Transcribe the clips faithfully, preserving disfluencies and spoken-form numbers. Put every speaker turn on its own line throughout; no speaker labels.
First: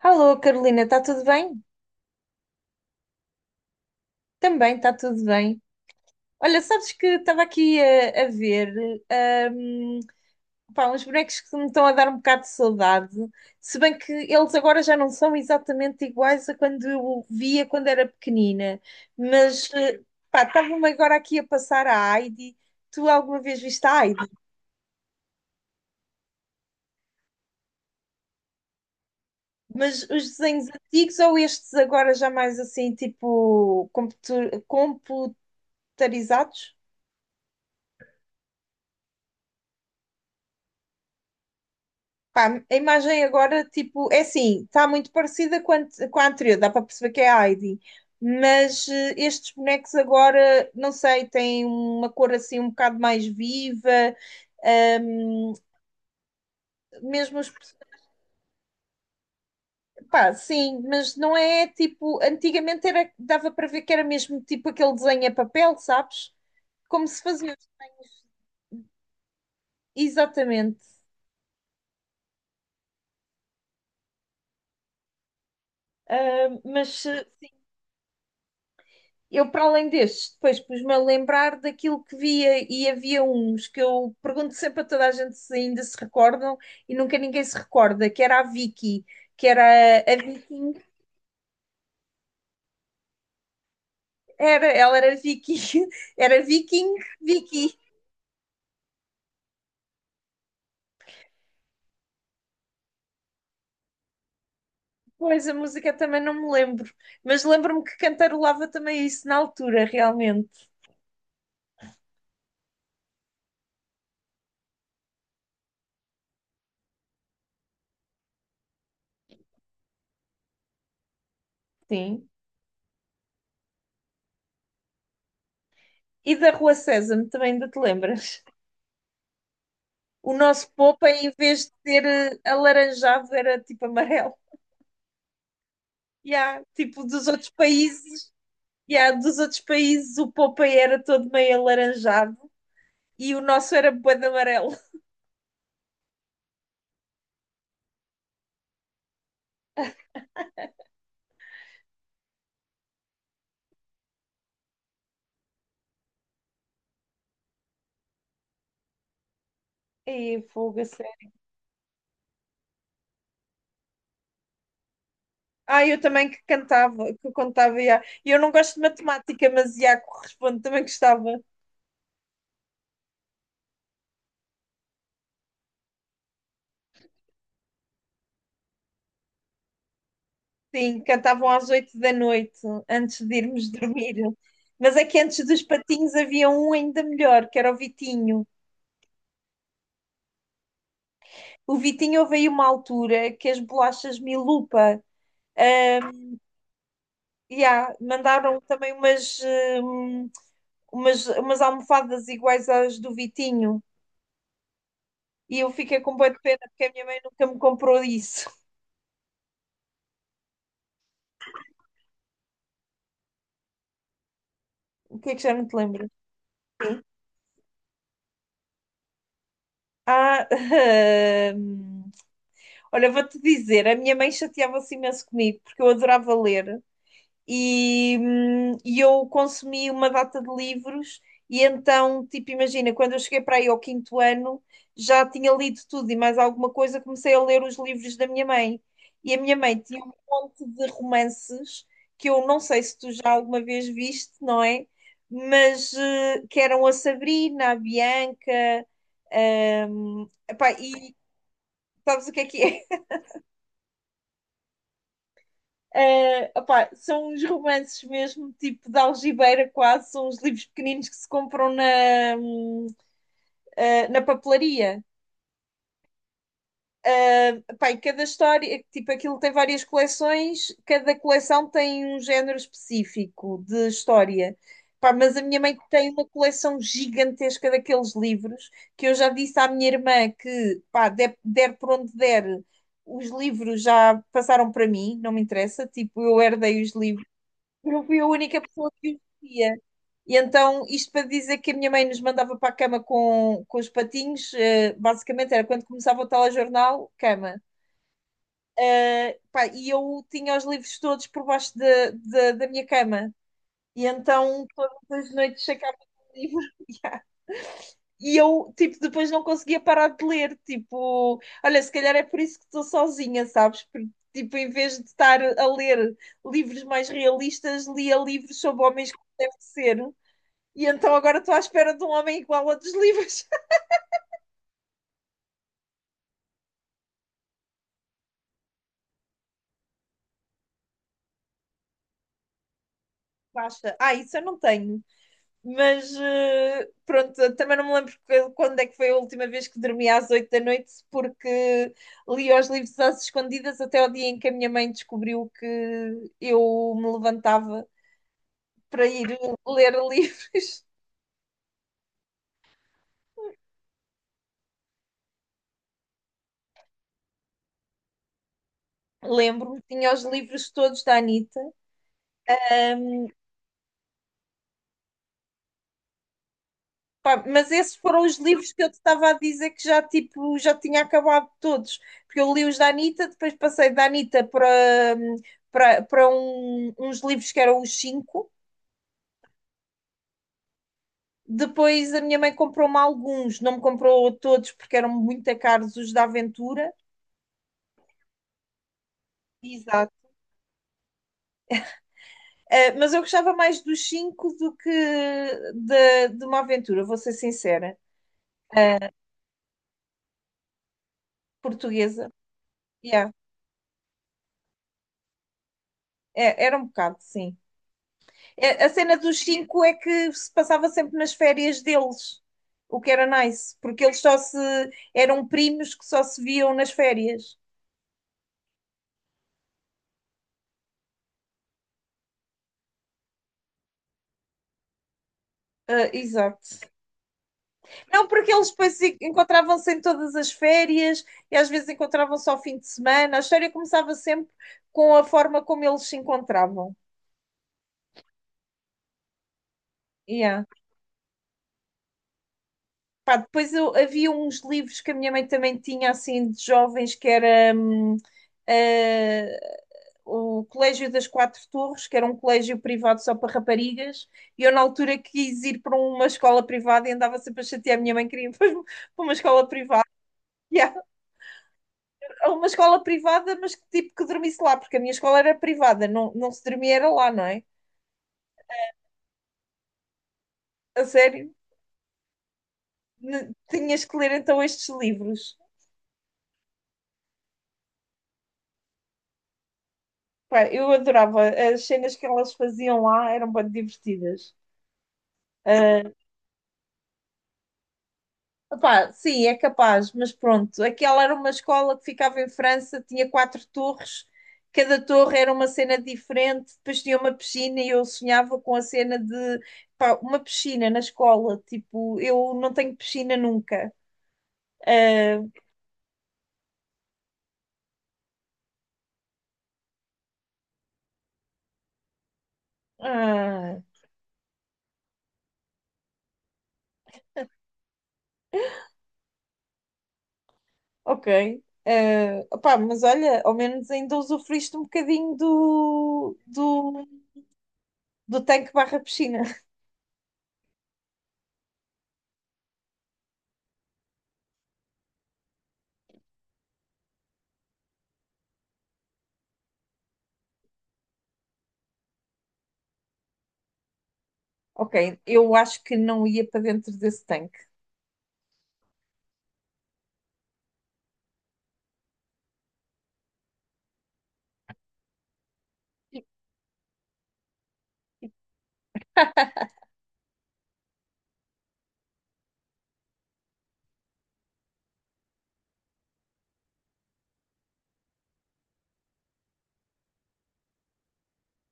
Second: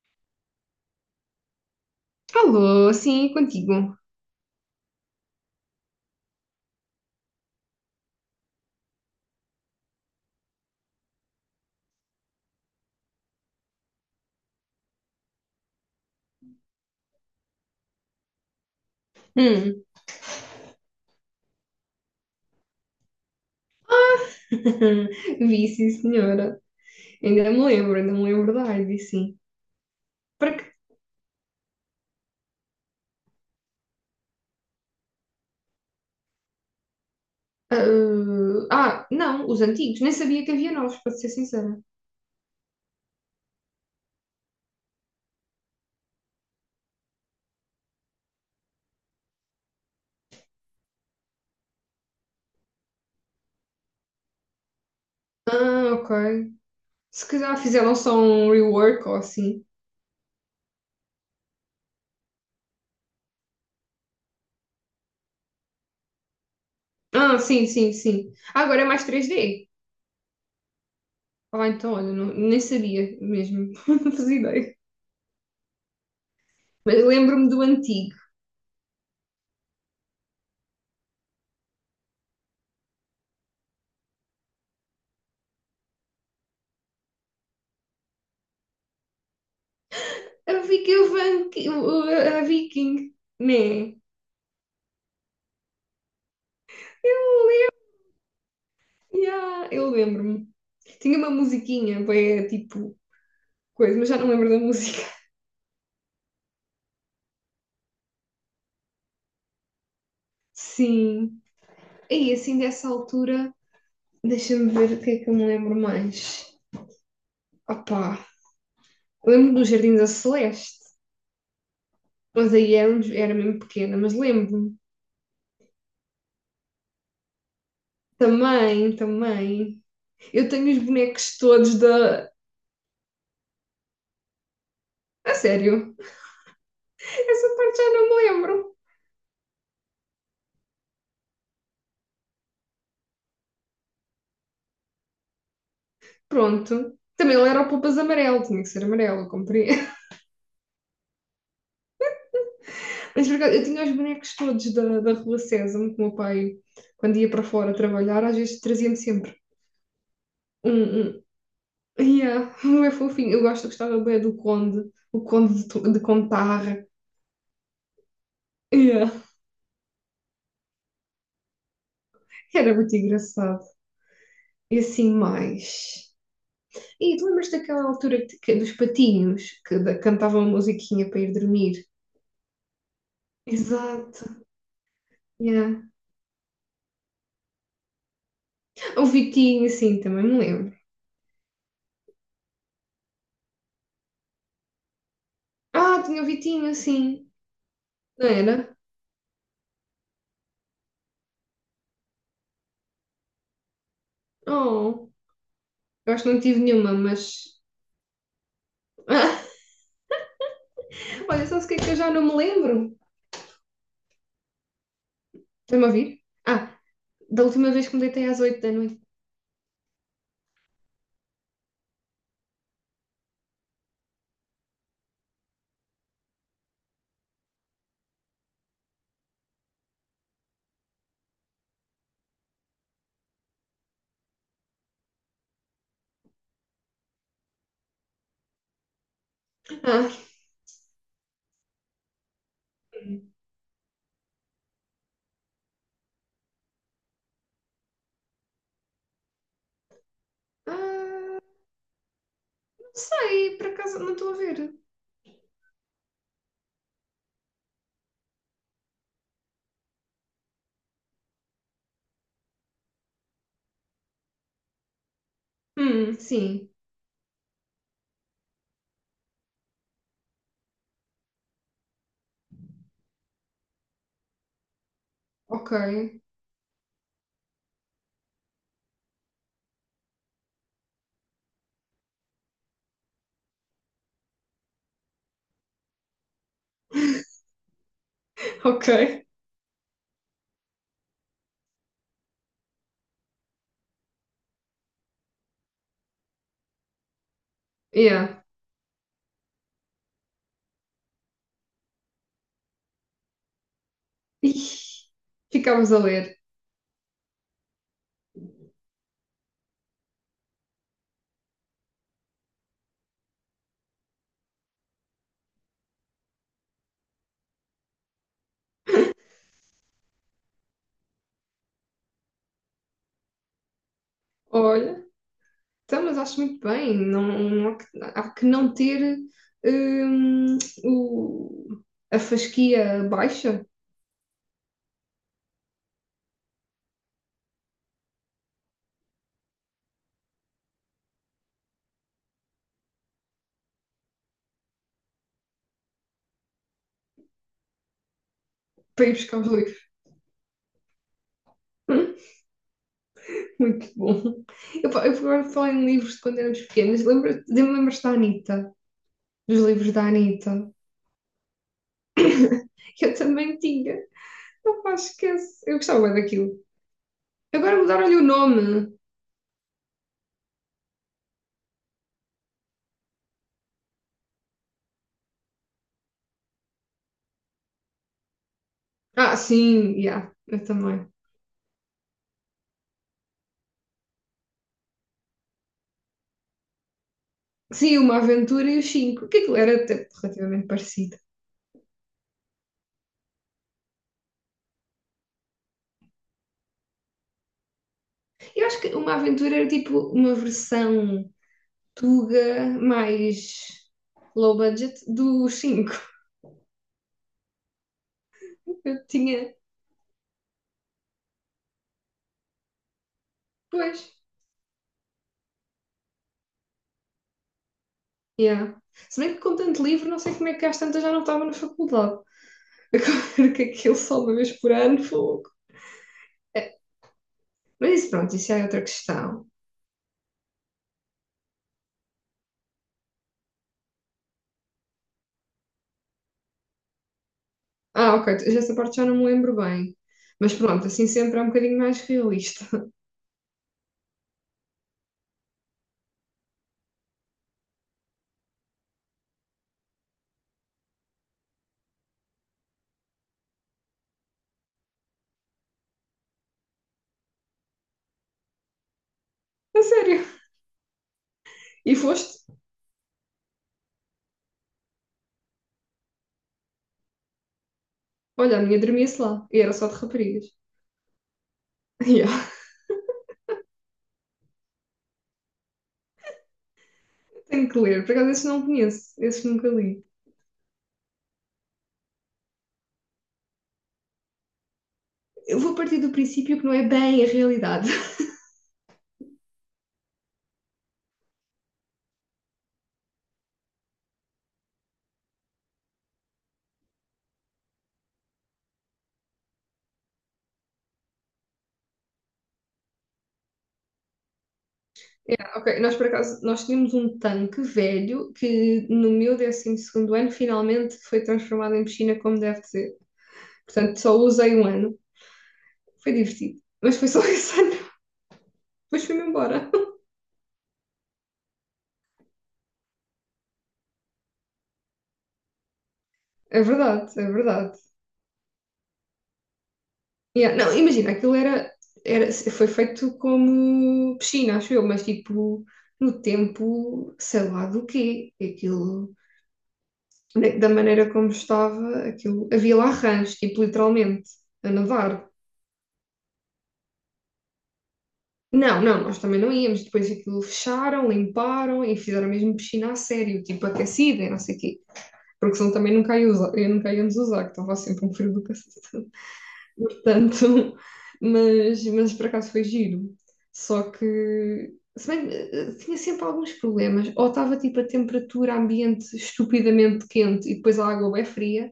Alô, Carolina, está tudo bem?
Falou, sim, é contigo.
Também está tudo bem. Olha, sabes que estava aqui a, a ver hum, pá, uns bonecos que me estão a dar um bocado de saudade, se bem que eles agora já não são exatamente iguais a quando eu via quando era pequenina, mas
Hum.
eh, pá, estava-me agora aqui a passar a Heidi. Tu alguma vez viste a Heidi?
Vi, sim, senhora. Ainda me lembro, ainda me lembro da Ivy, sim.
Mas os
Para
desenhos
que-
antigos ou estes agora já mais assim, tipo computu- computarizados?
ah, ah, Não, os antigos. Nem sabia que havia novos, para ser sincera.
Pá, a imagem agora, tipo, é assim, está muito parecida com a, ante- com a anterior, dá para perceber que é a Heidi, mas eh, estes bonecos agora, não sei, têm uma cor assim um bocado mais viva,
Ah, ok. Se
mesmo os,
calhar
pers-
fizeram só um rework ou assim.
pá, sim, mas não é tipo, antigamente era, dava para ver que era mesmo tipo aquele desenho a papel, sabes? Como se
Ah,
fazia
sim,
os
sim,
desenhos,
sim. Ah, agora é mais três D.
exatamente.
Ah, então, olha, não- nem sabia mesmo. Não fazia ideia. Mas
Mas eh,
lembro-me do antigo.
eu, para além destes, depois pus-me a lembrar daquilo que via e havia uns que eu pergunto sempre a toda a gente se ainda se recordam e nunca ninguém se recorda, que era a Vicky, que era a
A
Viking,
Vicky, o Van- o- a Viking, né?
era, ela era Vicky, era Viking, Vicky.
Yeah, eu lembro-me. Tinha uma musiquinha, bem, tipo, coisa, mas já não lembro da música.
Pois, a música também não me lembro, mas lembro-me que cantarolava também isso na altura, realmente,
Sim. E assim, dessa altura, deixa-me ver o que é que eu me lembro mais. Opá, lembro do Jardim da Celeste,
sim.
mas aí era, era mesmo pequena, mas lembro-me.
E da Rua Sésamo, também ainda te lembras?
Também, também.
O
Eu
nosso
tenho os
Popa, em
bonecos
vez de
todos
ser
da.
eh, alaranjado, era tipo amarelo.
A sério,
Yeah, tipo, dos outros
essa parte já não me
países,
lembro.
yeah, dos outros países o Popeye era todo meio alaranjado e o nosso era bué de amarelo.
Pronto. Também ele era o Poupas Amarelo, tinha que ser amarelo, eu comprei. Mas por acaso, eu tinha os bonecos todos da, da Rua Sésamo, que o meu pai, quando ia para fora trabalhar, às vezes trazia-me sempre
E
um.
fogo, a
um
sério.
Yeah, um é fofinho. Eu gosto, eu gostava bem do Conde, o Conde de,
Ah,
Tu-
eu
de
também que
Contarra.
cantava, que contava, yeah. E eu não gosto de
Yeah.
matemática, mas yeah, corresponde, também gostava.
Era muito engraçado. E assim mais. E tu lembras daquela altura que- que- dos patinhos que da- cantavam a
Sim,
musiquinha para ir
cantavam às
dormir?
oito da noite, antes de irmos dormir.
Exato.
Mas é que antes dos
Yeah.
patinhos havia um ainda melhor, que era o Vitinho.
O Vitinho, sim, também me lembro.
O Vitinho houve aí uma altura que as bolachas Milupa,
Ah,
ah,
tinha o Vitinho, sim.
e há,
Não
mandaram
era?
também umas, hum, umas, umas almofadas iguais às do Vitinho.
Oh,
E eu fiquei
eu
com
acho
boa
que
de
não
pena
tive
porque a
nenhuma,
minha mãe
mas
nunca me comprou isso.
ah, olha, sabes o que é que eu já não me lembro?
O que é que já não te
Estás-me a
lembro?
ouvir? Ah, da última vez que me deitei às oito da noite.
Ah, hum, olha, vou-te dizer, a minha mãe chateava-se imenso comigo porque eu adorava ler e, hum, e eu consumi uma data de livros, e então, tipo, imagina, quando eu cheguei para aí ao quinto ano, já tinha lido tudo e mais alguma coisa, comecei a ler os livros da minha mãe. E a minha mãe tinha
Ah,
um monte de romances que eu não sei se tu já alguma vez viste, não é? Mas eh, que eram a Sabrina, a Bianca, hum, epá,
ah,
e sabes o que é que é?
não sei, por acaso não estou a ver.
Eh, opá, são uns romances mesmo, tipo de algibeira quase, são uns livros pequeninos que se compram na, hum, eh, na papelaria.
Hum, sim.
Opá, e cada história, tipo, aquilo tem várias coleções, cada coleção tem um género específico de história. Pá, mas a minha
Ok.
mãe tem uma coleção gigantesca daqueles livros que eu já disse à minha irmã que, pá, der, der por onde der, os livros já passaram para mim, não me interessa, tipo, eu herdei os livros. Eu fui a única
Ok.
pessoa que o via. E então, isto para dizer que a minha mãe nos mandava para a cama com, com os patinhos, eh, basicamente era quando começava o telejornal, cama.
Yeah.
Eh, pá, e eu tinha os livros todos por baixo da da- da minha cama. E então,
Ih,
todas as noites
ficámos
sacava
a ler.
o livro. E eu, tipo, depois não conseguia parar de ler. Tipo, olha, se calhar é por isso que estou sozinha, sabes? Porque, tipo, em vez de estar a ler livros mais realistas, lia livros sobre homens como deve ser. E então agora estou à espera de um homem igual a dos livros.
Olha, então, mas acho muito bem. Não, não há, que, há que não ter hum, o, a fasquia baixa
Basta. Ah, isso eu não tenho. Mas eh, pronto, eu também não me lembro que- quando é que foi a última vez que dormi às oito da noite, porque li os livros às escondidas até o dia em que a minha mãe descobriu que eu me levantava para
para ir
ir
buscar os livros.
ler livros.
Hum, muito bom. Eu, fa- eu agora falei em livros de quando éramos pequenas. Lembra- Lembras-te da Anitta? Dos
Lembro-me,
livros da
tinha os livros
Anitta.
todos da Anitta,
Eu
um,
também tinha. Não pá, esquece. Eu gostava bué daquilo.
pá, mas
Agora
esses
mudaram-lhe
foram
o
os livros que eu te
nome.
estava a dizer que já, tipo, já tinha acabado todos, porque eu li os da Anitta, depois passei da Anitta para, para, para um, uns livros que eram os cinco,
Ah, sim, já. Yeah, eu também.
depois a minha mãe comprou-me alguns, não me comprou todos porque eram muito caros os da Aventura.
Sim, Uma Aventura e os Cinco. Que aquilo era até
Exato.
relativamente parecido.
Uh, mas eu gostava mais dos cinco do que de, de uma aventura, vou ser sincera,
Eu acho que
uh,
Uma Aventura era tipo uma versão
portuguesa.
Tuga
Yeah.
mais low budget dos Cinco.
É, era um bocado, sim. É, a
Eu
cena dos
tinha,
cinco é que se passava sempre nas férias deles, o que era nice,
pois,
porque eles só se eram primos que só se viam nas férias.
yeah. Se bem que com tanto livro, não sei como é que às tantas já não estava na faculdade. Agora que aquilo só uma vez por ano, fogo.
Ah, exato.
Mas isso,
Não,
pronto,
porque
isso é
eles
outra
depois se-
questão.
encontravam-se em todas as férias e às vezes encontravam-se ao fim de semana. A história começava sempre com a forma como eles se encontravam.
Ah, ok, já essa parte já não me lembro bem. Mas
Yeah.
pronto, assim sempre é um bocadinho mais realista.
Pá, depois eu- havia uns livros que a minha mãe também tinha, assim, de jovens, que era hum, eh, o Colégio das Quatro Torres, que era um colégio privado só para raparigas, e eu na altura quis ir para uma escola privada e andava sempre a chatear a minha mãe, queria ir para uma escola
A
privada.
sério.
Yeah,
E foste?
uma escola privada, mas que tipo que dormisse lá, porque a minha escola era privada, não, não se dormia era lá, não é?
Olha, a minha dormia-se lá. E era só de raparigas.
A sério?
Yeah.
N- Tinhas que ler então estes livros.
Tenho que ler. Por acaso, esses não conheço. Esses nunca li.
Pá, eu adorava. As cenas que elas faziam lá eram bem divertidas.
Eu vou partir do princípio que não é bem a realidade.
Ah, pá, sim, é capaz, mas pronto. Aquela era uma escola que ficava em França, tinha quatro torres, cada torre era uma cena diferente, depois tinha uma piscina e eu sonhava com a cena de pá, uma piscina na escola. Tipo, eu não tenho piscina nunca.
Yeah,
Ah,
ok, nós por acaso, nós tínhamos um tanque velho que no meu décimo segundo ano finalmente foi transformado em piscina como deve ser.
ah,
Portanto, só usei um ano. Foi divertido. Mas foi só esse ano. Depois fui-me embora.
ok. Ah, opá, mas olha, ao menos ainda usufruíste um bocadinho do,
É
do,
verdade, é verdade.
do tanque barra piscina.
Yeah, não, imagina, aquilo era, era, foi feito como piscina, acho eu, mas tipo no tempo, sei lá do quê. Aquilo, da da maneira como estava, aquilo, havia lá rãs, tipo literalmente, a nadar.
Ok, eu acho que não ia para dentro desse tanque.
Não, não, nós também não íamos. Depois aquilo fecharam, limparam e fizeram mesmo piscina a sério, tipo aquecida e não sei o quê. Porque senão também nunca, ia usar, eu nunca íamos usar, que estava sempre um frio do cacete. Portanto, mas, mas por acaso foi giro. Só que, se bem, que, eh, tinha sempre alguns problemas. Ou estava tipo a temperatura ambiente estupidamente quente e depois a água é fria,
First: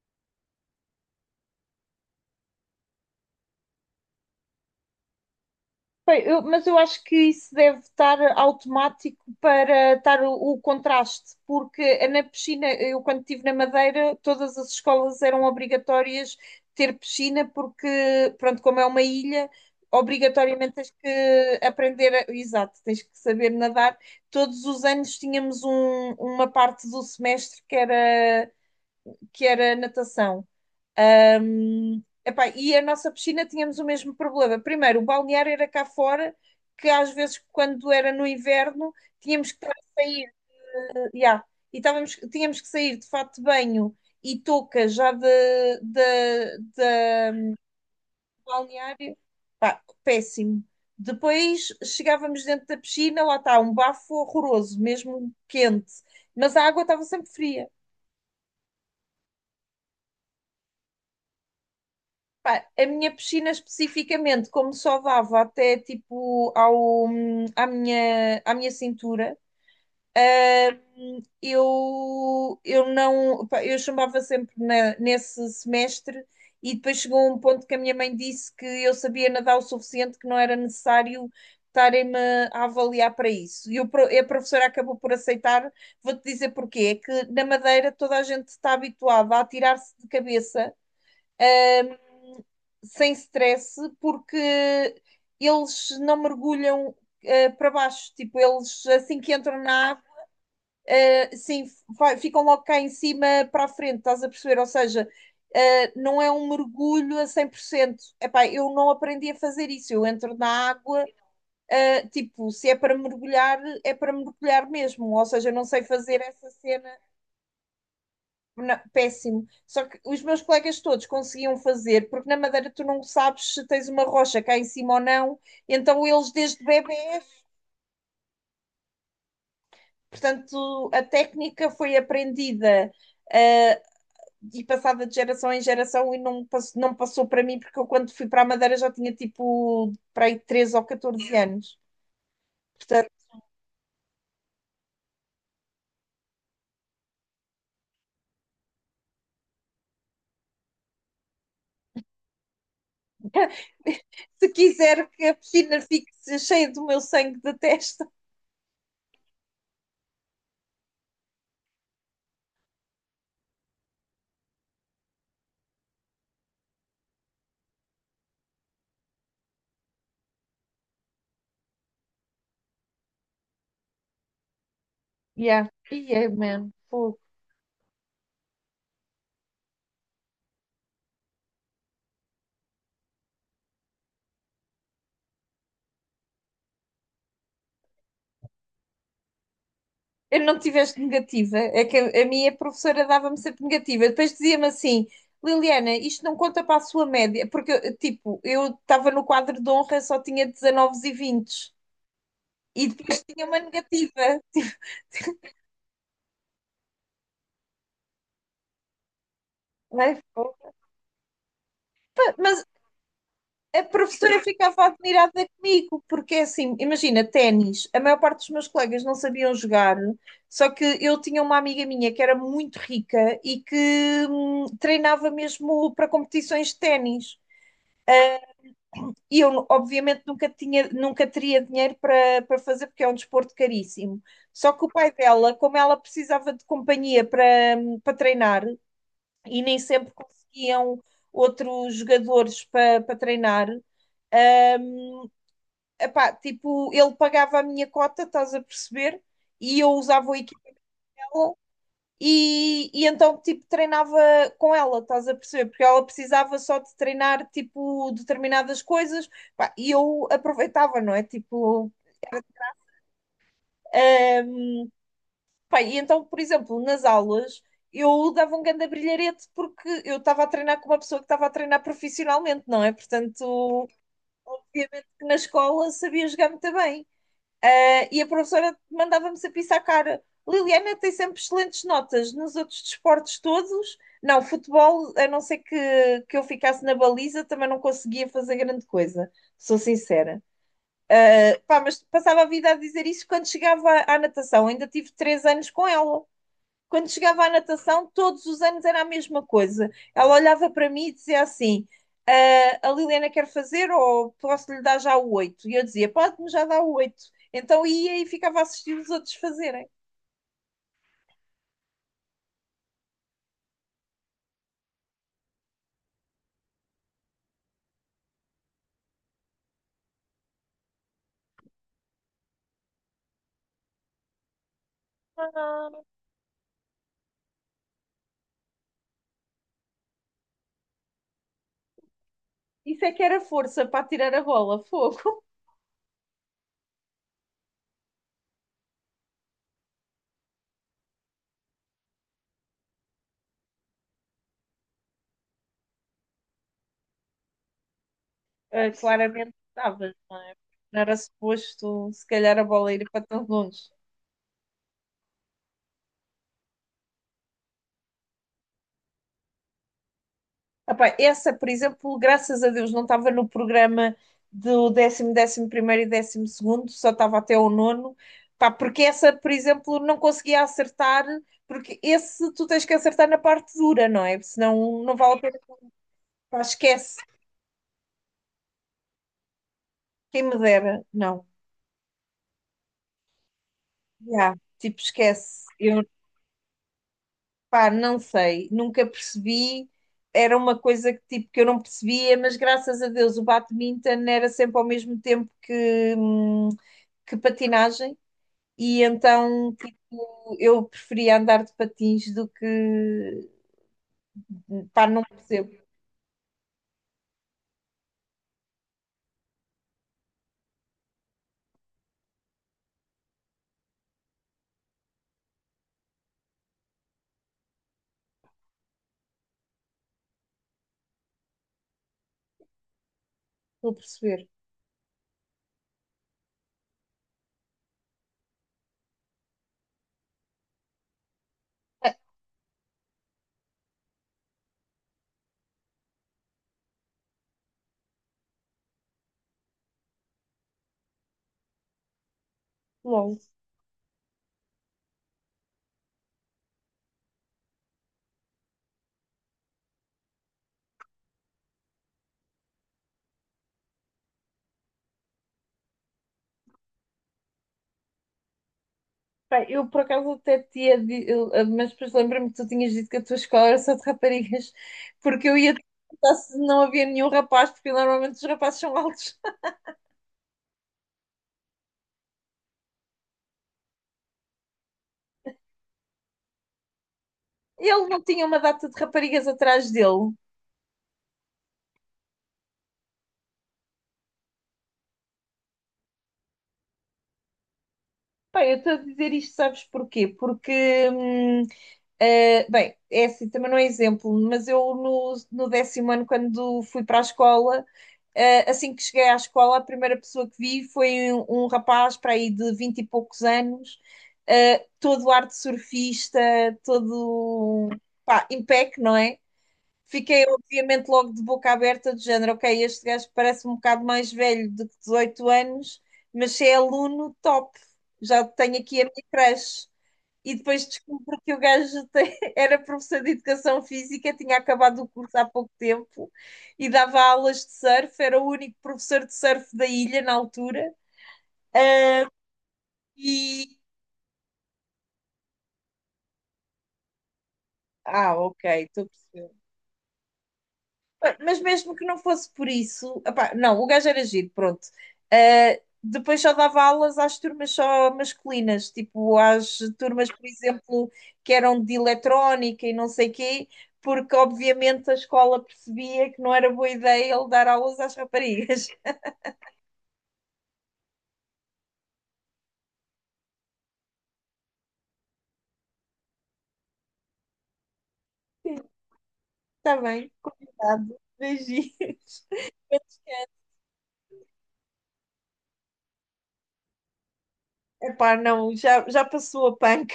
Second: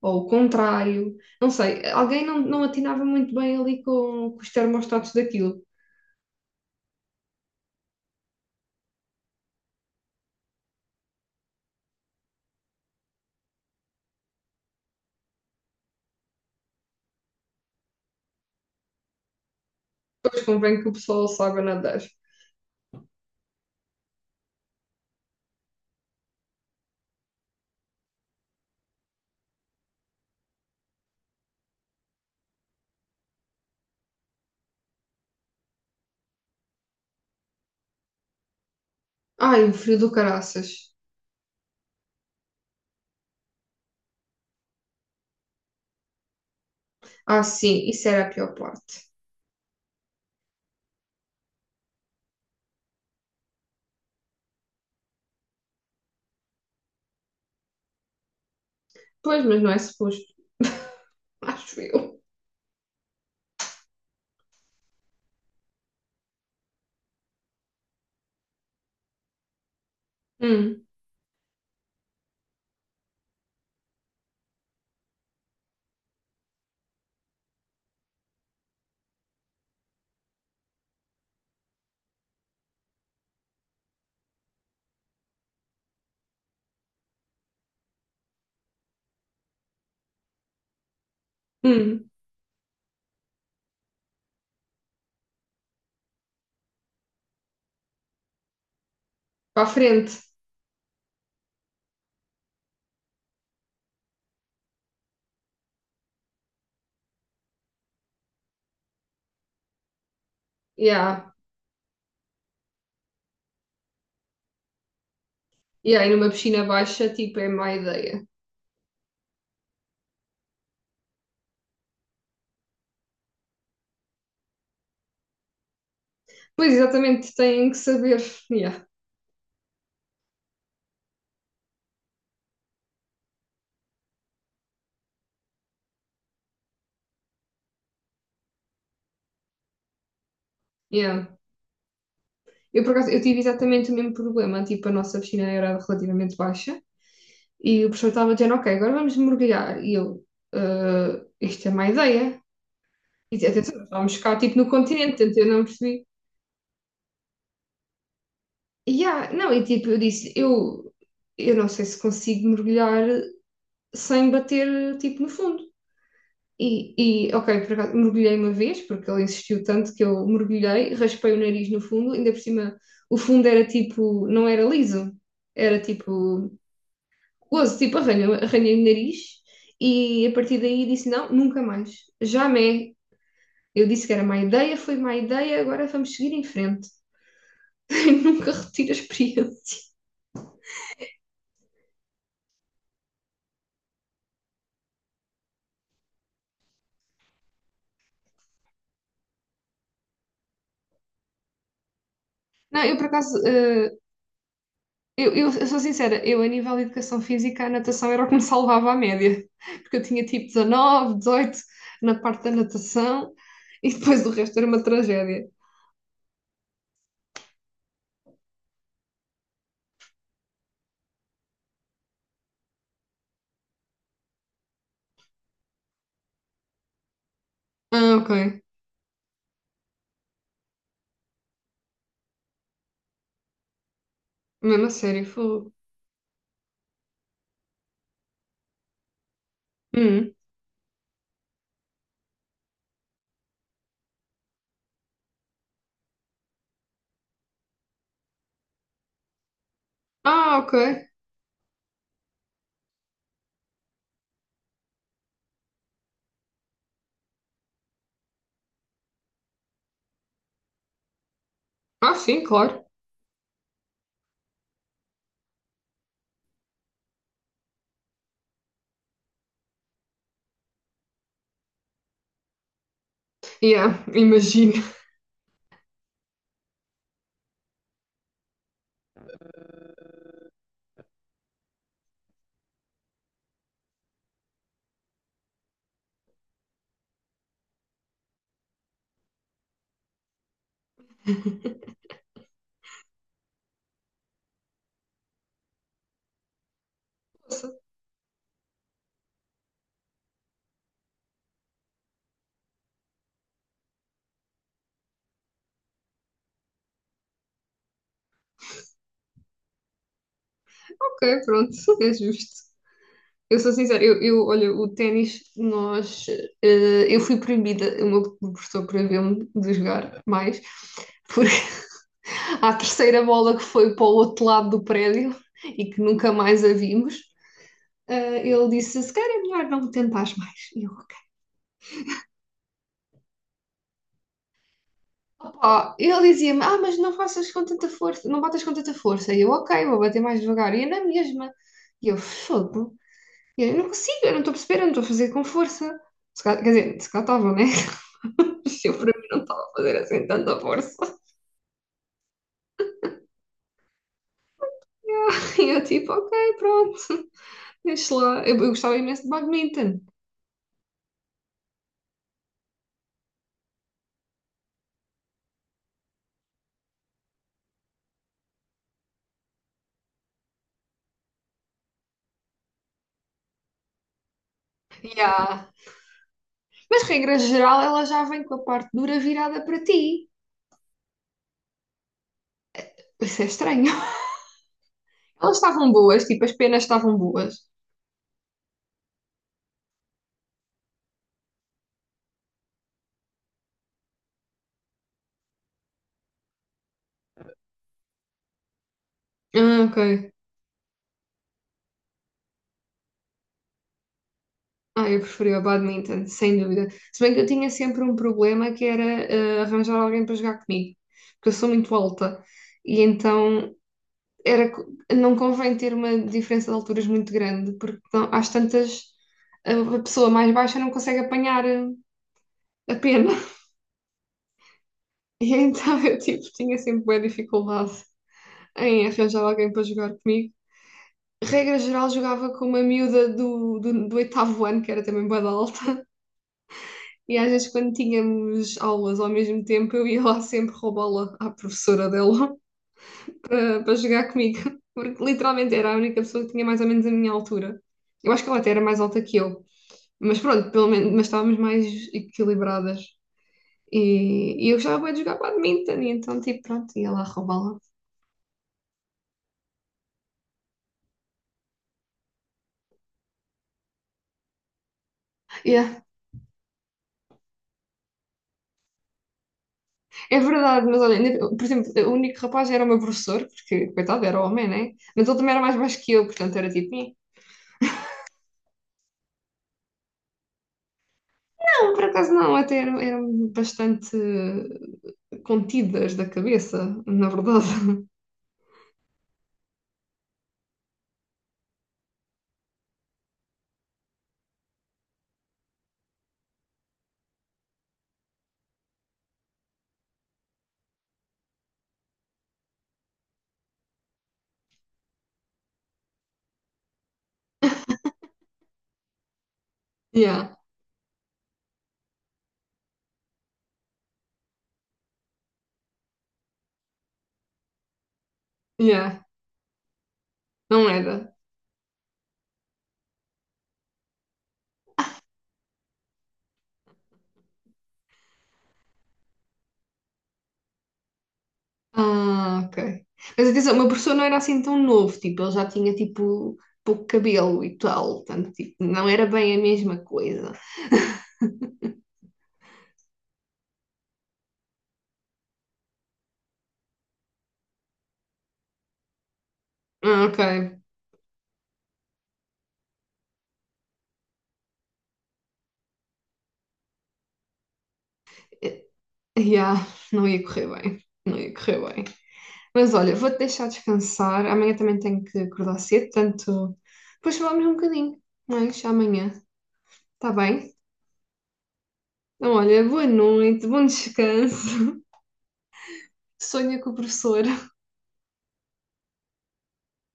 ou o contrário. Não sei, alguém não, não atinava muito bem ali com, com os termostatos daquilo.
Bem, eu- mas eu acho que isso deve estar automático para estar o, o contraste, porque na piscina, eu quando estive na Madeira, todas as escolas eram obrigatórias ter piscina, porque, pronto, como é uma ilha,
Depois
obrigatoriamente
convém que
tens
o pessoal
que
saiba nadar.
aprender, a- exato, tens que saber nadar. Todos os anos tínhamos um- uma parte do semestre que era, que era natação. Ahm, epá, e a nossa piscina tínhamos o mesmo problema. Primeiro, o balneário era cá fora, que às vezes, quando era no inverno, tínhamos que
Ai,
estar
o frio
a
do
sair,
caraças.
já, e estávamos, tínhamos que sair de fato de banho e touca já de, de,
Ah,
de
sim, isso era a pior parte.
balneário. Pá, péssimo. Depois chegávamos dentro da piscina, lá está, um bafo horroroso, mesmo quente, mas a água estava sempre fria.
Pois, mas não é suposto. Acho eu.
Pá, a minha piscina especificamente, como só dava até tipo ao, à minha, à minha cintura, ah,
Hum,
eu, eu não, pá, eu chumbava sempre na- nesse semestre e depois chegou um ponto que a minha mãe disse que eu sabia nadar o suficiente, que não era necessário estarem-me a avaliar para isso. E o pro- e a professora acabou por aceitar. Vou-te dizer porquê. É que na Madeira toda a gente está habituada a atirar-se de cabeça
hum.
sem stress, porque eles não mergulham eh, para baixo. Tipo, eles assim que entram
Para a
na água,
frente.
eh, sim, vai- ficam logo cá em cima para a frente, estás a perceber? Ou seja, eh, não é um mergulho a cem por cento. Epá, eu não aprendi a fazer isso. Eu entro na água,
Yeah.
eh, tipo, se é para mergulhar, é para mergulhar mesmo. Ou seja, eu não sei
Yeah, e
fazer
numa
essa
piscina
cena.
baixa, tipo, é má ideia.
Não, péssimo. Só que os meus colegas todos conseguiam fazer, porque na Madeira tu não sabes se tens uma rocha cá em cima ou não, então eles desde
Pois,
bebés,
exatamente, têm que saber. Yeah,
portanto, a técnica foi aprendida eh, e passada de geração em geração e não, pass- não passou para mim, porque eu quando fui para a Madeira já tinha tipo para aí treze ou
yeah.
catorze anos.
Eu, por
Portanto,
acaso, eu tive exatamente o mesmo problema. Tipo, a nossa piscina era relativamente baixa. E o professor estava dizendo, ok, agora vamos mergulhar. E eu, "Ah, isto é má ideia." E atenção, nós estávamos cá,
se
tipo, no
quiser
continente,
que a
então eu não
piscina
percebi.
fique cheia do meu sangue da testa.
Yeah, não, e tipo, eu disse, eu, eu não sei se consigo mergulhar sem bater, tipo, no fundo. E, e ok, por acaso, mergulhei uma vez, porque ele insistiu tanto que eu mergulhei, raspei o nariz no fundo, ainda por cima, o fundo era tipo, não era liso,
Yeah.
era
Yeah,
tipo,
man. Fogo.
gozo, tipo, arranha, arranhei o nariz, e a partir daí disse, não, nunca mais, jamais. Eu disse que era má ideia, foi má ideia, agora vamos seguir em frente. Nunca retiro a experiência.
Eu não tiveste negativa, é que a, a minha professora dava-me sempre negativa. Depois dizia-me assim: Liliana, isto não conta para a sua média, porque eu, tipo, eu estava no quadro de honra, só tinha dezanove e vinte
Não,
e
eu por
depois
acaso,
tinha uma
eh,
negativa.
Eu, eu, eu sou sincera, eu a nível de educação física, a natação era o que me salvava a média, porque eu tinha tipo
Tipo,
dezanove dezoito na
né?
parte da
Mas
natação
a
e depois do
professora
resto era uma
ficava
tragédia.
admirada comigo, porque é assim, imagina, ténis, a maior parte dos meus colegas não sabiam jogar, só que eu tinha uma amiga minha que era muito rica e que hum, treinava mesmo para competições de ténis.
Ah, ok.
E eu, obviamente, nunca tinha, nunca teria dinheiro para, para fazer, porque é um desporto caríssimo. Só que
Mesmo
o
a
pai
sério,
dela,
fogo.
como ela precisava de companhia para, para treinar, e nem sempre
Hum.
conseguiam outros jogadores para, para treinar, hum, epá, tipo, ele pagava a minha cota, estás a perceber? E eu usava o
Ah,
equipe.
ok.
E, e então, tipo, treinava com ela, estás a perceber? Porque ela precisava só de treinar, tipo, determinadas coisas, pá, e eu aproveitava, não é? Tipo,
Ah, sim, claro.
pá, e então, por exemplo, nas aulas eu dava um grande brilharete porque eu estava a treinar com uma pessoa que estava a treinar profissionalmente, não é? Portanto,
Yeah, imagino.
obviamente que na escola sabia jogar muito bem. Ah, e a professora mandava-me sempre isso à cara. Liliana tem sempre excelentes notas nos outros desportos todos. Não, futebol, a não ser que, que eu ficasse na baliza, também não conseguia fazer grande coisa, sou sincera. Ah, pá, mas passava a vida a dizer isso quando chegava à, à natação. Ainda tive três anos com ela. Quando chegava à
Nossa,
natação, todos os anos era a mesma coisa. Ela olhava para mim e dizia assim: "Ah, a Liliana quer fazer ou posso lhe dar já o oito?" E eu dizia: "Pode-me já dar o oito." Então ia e ficava a assistir os outros fazerem.
ok, pronto, é justo. Eu sou sincera, eu, eu olha, o ténis, nós, eh, eu fui proibida, o meu professor proibiu-me de jogar mais, porque à terceira bola que foi para o outro lado do prédio e
Ah,
que nunca mais a vimos, eh, ele disse: Se calhar é melhor não tentares mais. E eu, ok.
isso é que era força para tirar a bola, fogo.
Opa, ele dizia-me: Ah, mas não faças com tanta força, não batas com tanta força. E eu, ok, vou bater mais devagar. E é na mesma. E eu, fogo. E eu, eu não consigo, eu não estou a perceber, eu não estou a fazer com força. Quer dizer, se calhar estava, né?
Eh,
Eu para mim não
claramente
estava a fazer
estavas,
assim
não é?
tanta
Não
força.
era suposto, se calhar, a bola ir para tão longe.
E eu, tipo, ok, pronto, deixa lá. Eu, eu gostava imenso de badminton.
Epá, essa, por exemplo, graças a Deus, não estava no programa do décimo, décimo primeiro e décimo segundo, só estava até o nono. Pá, porque essa, por exemplo, não conseguia acertar, porque esse tu tens que acertar na parte dura, não é? Senão
E
não vale a pena.
yeah.
Pá,
Mas,
esquece.
regra geral, ela já vem com a parte dura virada para ti.
Quem me dera. Não.
Isso é estranho.
Já, tipo,
Elas
esquece.
estavam
Eu
boas, tipo, as penas estavam boas.
pá, não sei, nunca percebi. Era uma coisa que, tipo, que, eu não percebia, mas graças a Deus o badminton era sempre ao mesmo tempo que, hum, que patinagem, e então
Ah, ok.
tipo, eu preferia andar de patins do que. Pá,
Ah, eu
não
preferia o
percebo,
badminton, sem dúvida. Se bem que eu tinha sempre um problema que era ah, arranjar alguém para jogar comigo, porque eu sou muito alta. E então era, co- não convém ter uma diferença de alturas muito grande, porque não, às tantas a a pessoa mais baixa não consegue apanhar a a pena.
estou a perceber.
E então eu tipo, tinha sempre boa dificuldade. Em arranjar alguém para jogar comigo. Regra geral, jogava com uma miúda do, do, do oitavo ano, que era também bué da alta. E às vezes, quando tínhamos aulas ao mesmo tempo, eu ia lá sempre roubá-la à professora dela
Logo.
para, para jogar comigo. Porque literalmente era a única pessoa que tinha mais ou menos a minha altura. Eu acho que ela até era mais alta que eu. Mas pronto, pelo menos, mas estávamos mais equilibradas. E, e eu gostava bué de jogar badminton, e então, tipo, pronto, ia lá roubá-la.
Pá, eu por acaso até tinha. di- eu- Mas depois lembro-me que tu tinhas dito que a tua escola era só de raparigas, porque eu ia te
Yeah.
perguntar se não havia nenhum rapaz, porque normalmente os rapazes são altos.
É verdade, mas olha, ainda- por exemplo, o único rapaz era o meu professor, porque, coitado, era homem, né? Mas ele também era mais baixo que eu, portanto era tipo, "Eh,
Ele não tinha uma data de raparigas atrás dele?
não, por acaso não, até eram, eram bastante contidas da cabeça, na verdade."
Bem, eu estou a dizer isto, sabes porquê? Porque, hum, eh, bem, é assim, também não é exemplo, mas eu no, no décimo ano, quando fui para a escola, eh, assim que cheguei à escola, a primeira pessoa que vi foi um, um rapaz para aí de vinte e poucos anos, eh, todo ar de surfista, todo, pá, impec, não é? Fiquei,
Yeah,
obviamente, logo de boca aberta, do género, ok, este gajo parece um bocado mais velho de que dezoito anos, mas se é aluno, top, já tenho aqui a
yeah,
minha creche. E depois
não era.
descubro que o gajo tem- era professor de educação física, tinha acabado o curso há pouco tempo e dava aulas de surf, era o único professor de surf da ilha na altura.
Ah, ok. Mas atenção, o
E,
meu professor não era assim tão novo, tipo, ele já tinha tipo pouco cabelo e tal,
ah,
portanto,
ok,
tipo,
estou a
não era
perceber.
bem a mesma coisa.
Mas mesmo que não fosse por isso, epá, não, o gajo era giro, pronto. Ah, depois só dava aulas às turmas só masculinas, tipo às
Ah,
turmas,
ok.
por exemplo, que eram de eletrónica e não sei quê, porque obviamente a escola percebia que não era boa ideia ele dar aulas às
Eh,
raparigas.
Yeah, não ia correr bem, não ia correr bem. Mas olha, vou-te deixar descansar. Amanhã também tenho que acordar cedo, portanto, depois falamos um bocadinho, mas amanhã,
Está bem,
está bem?
obrigado. Beijinhos.
Então, olha, boa noite, bom descanso. Sonha com o professor.
Epá, não, já, já passou a panca.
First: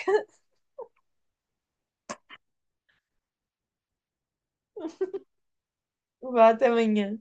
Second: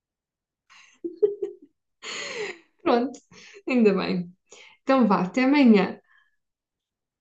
Pronto, ainda bem. Então vá, até amanhã.
Vá, até amanhã.